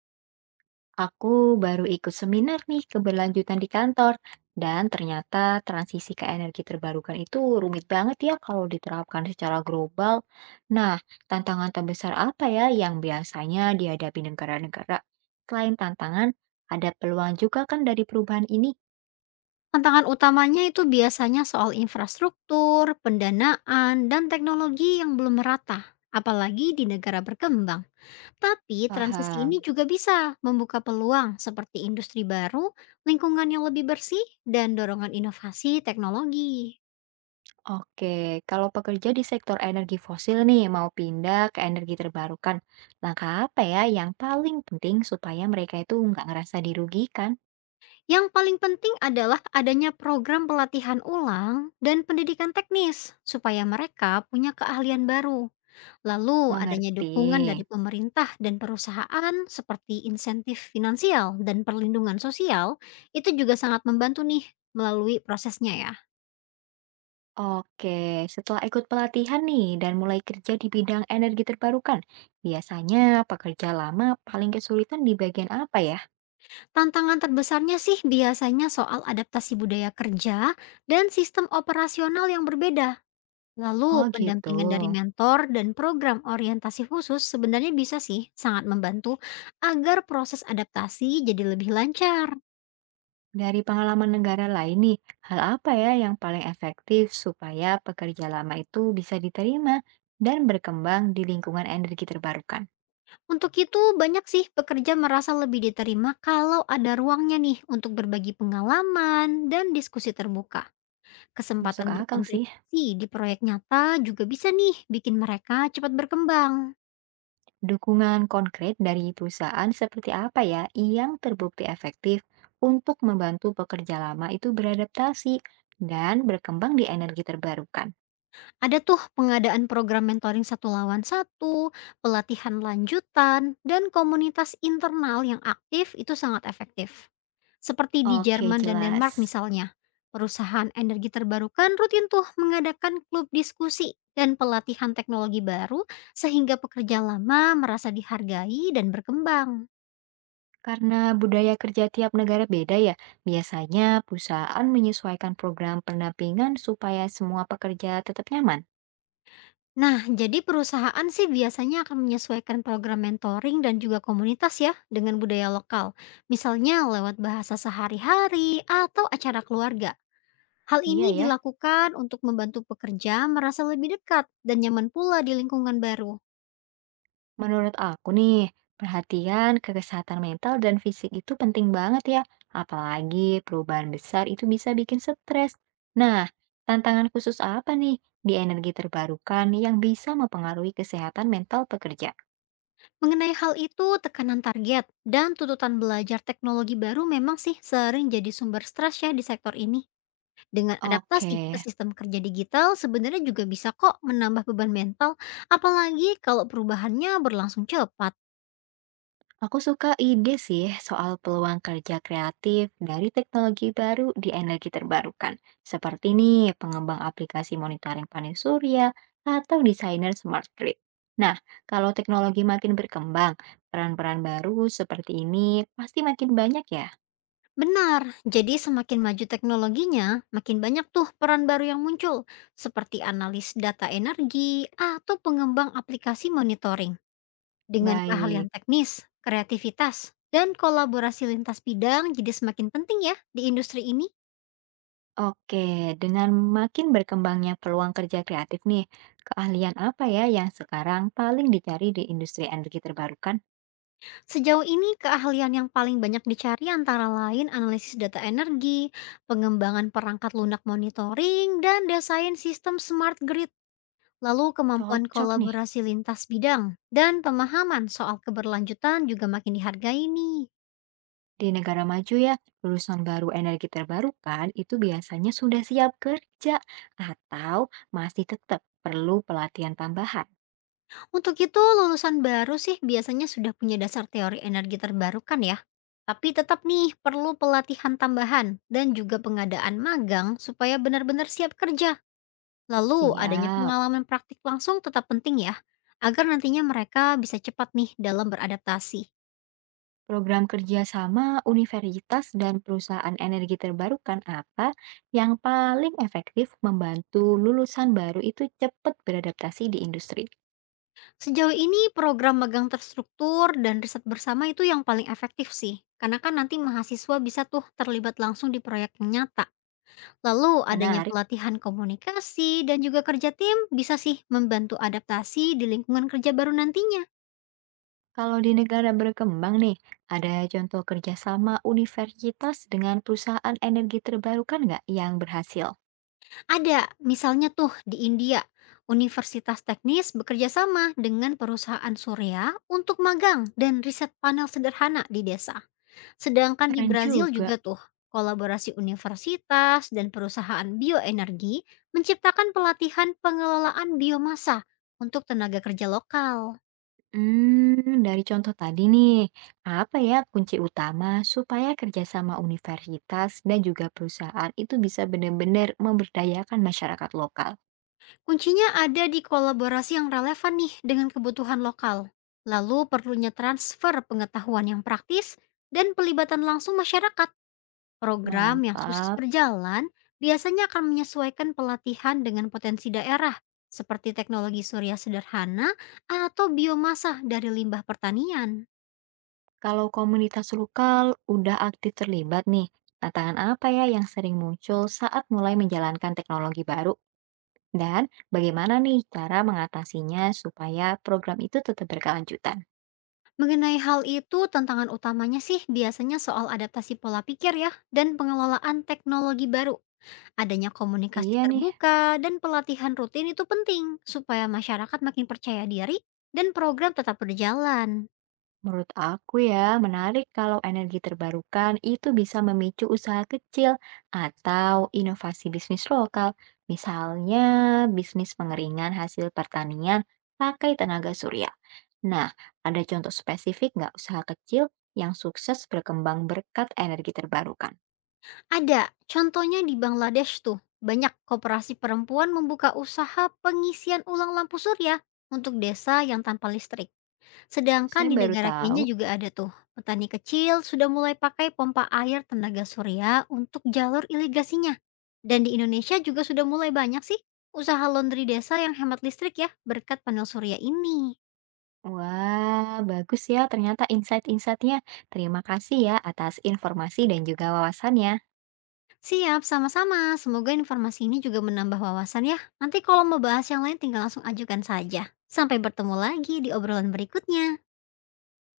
Aku baru ikut seminar nih keberlanjutan di kantor, dan ternyata transisi ke energi terbarukan itu rumit banget ya kalau diterapkan secara global. Nah, tantangan terbesar apa ya yang biasanya dihadapi negara-negara? Selain tantangan, ada peluang juga kan dari perubahan ini? Tantangan utamanya itu biasanya soal infrastruktur, pendanaan, dan teknologi yang belum merata, apalagi di negara berkembang. Tapi transisi ini Paham. juga bisa membuka peluang seperti industri baru, lingkungan yang lebih bersih, dan dorongan inovasi teknologi. Oke, kalau pekerja di sektor energi fosil nih mau pindah ke energi terbarukan, langkah apa ya yang paling penting supaya mereka itu nggak ngerasa dirugikan? Yang paling penting adalah adanya program pelatihan ulang dan pendidikan teknis supaya mereka punya keahlian baru. Lalu, adanya Mengerti. dukungan dari pemerintah dan perusahaan seperti insentif finansial dan perlindungan sosial itu juga sangat membantu nih melalui prosesnya ya. Oke, setelah ikut pelatihan nih dan mulai kerja di bidang energi terbarukan, biasanya pekerja lama paling kesulitan di bagian apa ya? Tantangan terbesarnya sih biasanya soal adaptasi budaya kerja dan sistem operasional yang berbeda. Lalu, Oh gitu. pendampingan dari mentor dan program orientasi khusus sebenarnya bisa sih sangat membantu agar proses adaptasi jadi lebih lancar. Dari pengalaman negara lain nih, hal apa ya yang paling efektif supaya pekerja lama itu bisa diterima dan berkembang di lingkungan energi terbarukan? Untuk itu, banyak sih pekerja merasa lebih diterima kalau ada ruangnya nih untuk berbagi pengalaman dan diskusi terbuka. Masuk Kesempatan akal sih. berkontribusi di proyek nyata juga bisa nih bikin mereka cepat berkembang. Dukungan konkret dari perusahaan seperti apa ya yang terbukti efektif untuk membantu pekerja lama itu beradaptasi dan berkembang di energi terbarukan? Ada tuh pengadaan program mentoring satu lawan satu, pelatihan lanjutan, dan komunitas internal yang aktif itu sangat efektif. Seperti di Oke, Jerman dan Denmark jelas. misalnya, perusahaan energi terbarukan rutin tuh mengadakan klub diskusi dan pelatihan teknologi baru sehingga pekerja lama merasa dihargai dan berkembang. Karena budaya kerja tiap negara beda ya, biasanya perusahaan menyesuaikan program pendampingan supaya semua pekerja tetap nyaman. Nah, jadi perusahaan sih biasanya akan menyesuaikan program mentoring dan juga komunitas ya dengan budaya lokal. Misalnya lewat bahasa sehari-hari atau acara keluarga. Hal Iya ini ya. dilakukan untuk membantu pekerja merasa lebih dekat dan nyaman pula di lingkungan baru. Menurut aku nih, perhatian ke kesehatan mental dan fisik itu penting banget ya. Apalagi perubahan besar itu bisa bikin stres. Nah, tantangan khusus apa nih di energi terbarukan yang bisa mempengaruhi kesehatan mental pekerja? Mengenai hal itu, tekanan target dan tuntutan belajar teknologi baru memang sih sering jadi sumber stres ya di sektor ini. Dengan adaptasi ke Oke. sistem kerja digital sebenarnya juga bisa kok menambah beban mental, apalagi kalau perubahannya berlangsung cepat. Aku suka ide sih soal peluang kerja kreatif dari teknologi baru di energi terbarukan, seperti nih pengembang aplikasi monitoring panen surya atau desainer smart grid. Nah, kalau teknologi makin berkembang, peran-peran baru seperti ini pasti makin banyak ya. Benar, jadi semakin maju teknologinya, makin banyak tuh peran baru yang muncul, seperti analis data energi atau pengembang aplikasi monitoring. Dengan keahlian Baik, teknis, kreativitas, dan kolaborasi lintas bidang jadi semakin penting ya di industri ini. oke. Dengan makin berkembangnya peluang kerja kreatif nih, keahlian apa ya yang sekarang paling dicari di industri energi terbarukan? Sejauh ini keahlian yang paling banyak dicari antara lain analisis data energi, pengembangan perangkat lunak monitoring, dan desain sistem smart grid, lalu kemampuan Cocok nih. kolaborasi lintas bidang, dan pemahaman soal keberlanjutan juga makin dihargai nih. Di negara maju ya, lulusan baru energi terbarukan kan, itu biasanya sudah siap kerja atau masih tetap perlu pelatihan tambahan? Untuk itu, lulusan baru sih biasanya sudah punya dasar teori energi terbarukan ya. Tapi tetap nih perlu pelatihan tambahan dan juga pengadaan magang supaya benar-benar siap kerja. Lalu adanya Siap. pengalaman praktik langsung tetap penting ya, agar nantinya mereka bisa cepat nih dalam beradaptasi. Program kerjasama universitas dan perusahaan energi terbarukan apa yang paling efektif membantu lulusan baru itu cepat beradaptasi di industri? Sejauh ini program magang terstruktur dan riset bersama itu yang paling efektif sih, karena kan nanti mahasiswa bisa tuh terlibat langsung di proyek yang nyata. Lalu adanya Menarik, pelatihan komunikasi dan juga kerja tim bisa sih membantu adaptasi di lingkungan kerja baru nantinya. kalau di negara berkembang nih, ada contoh kerjasama universitas dengan perusahaan energi terbarukan nggak yang berhasil? Ada, misalnya tuh di India, universitas teknis bekerja sama dengan perusahaan surya untuk magang dan riset panel sederhana di desa. Sedangkan di Keren Brazil juga. juga tuh, kolaborasi universitas dan perusahaan bioenergi menciptakan pelatihan pengelolaan biomasa untuk tenaga kerja lokal. Hmm, dari contoh tadi nih, apa ya kunci utama supaya kerjasama universitas dan juga perusahaan itu bisa benar-benar memberdayakan masyarakat lokal? Kuncinya ada di kolaborasi yang relevan nih dengan kebutuhan lokal. Lalu perlunya transfer pengetahuan yang praktis dan pelibatan langsung masyarakat. Program yang sukses Mantap. berjalan biasanya akan menyesuaikan pelatihan dengan potensi daerah, seperti teknologi surya sederhana atau biomasa dari limbah pertanian. Kalau komunitas lokal udah aktif terlibat nih, tantangan apa ya yang sering muncul saat mulai menjalankan teknologi baru? Dan bagaimana nih cara mengatasinya supaya program itu tetap berkelanjutan? Mengenai hal itu, tantangan utamanya sih biasanya soal adaptasi pola pikir ya, dan pengelolaan teknologi baru. Adanya komunikasi Iya nih. terbuka dan pelatihan rutin itu penting, supaya masyarakat makin percaya diri dan program tetap berjalan. Menurut aku ya, menarik kalau energi terbarukan itu bisa memicu usaha kecil atau inovasi bisnis lokal. Misalnya, bisnis pengeringan hasil pertanian pakai tenaga surya. Nah, ada contoh spesifik nggak usaha kecil yang sukses berkembang berkat energi terbarukan? Ada, contohnya di Bangladesh tuh, banyak koperasi perempuan membuka usaha pengisian ulang lampu surya untuk desa yang tanpa listrik. Sedangkan Saya di baru negara tahu. Kenya juga ada tuh, petani kecil sudah mulai pakai pompa air tenaga surya untuk jalur irigasinya. Dan di Indonesia juga sudah mulai banyak sih usaha laundry desa yang hemat listrik ya berkat panel surya ini. Wah, bagus ya ternyata insight-insightnya. Terima kasih ya atas informasi dan juga wawasannya. Siap, sama-sama. Semoga informasi ini juga menambah wawasan ya. Nanti kalau mau bahas yang lain tinggal langsung ajukan saja. Sampai bertemu lagi di obrolan berikutnya.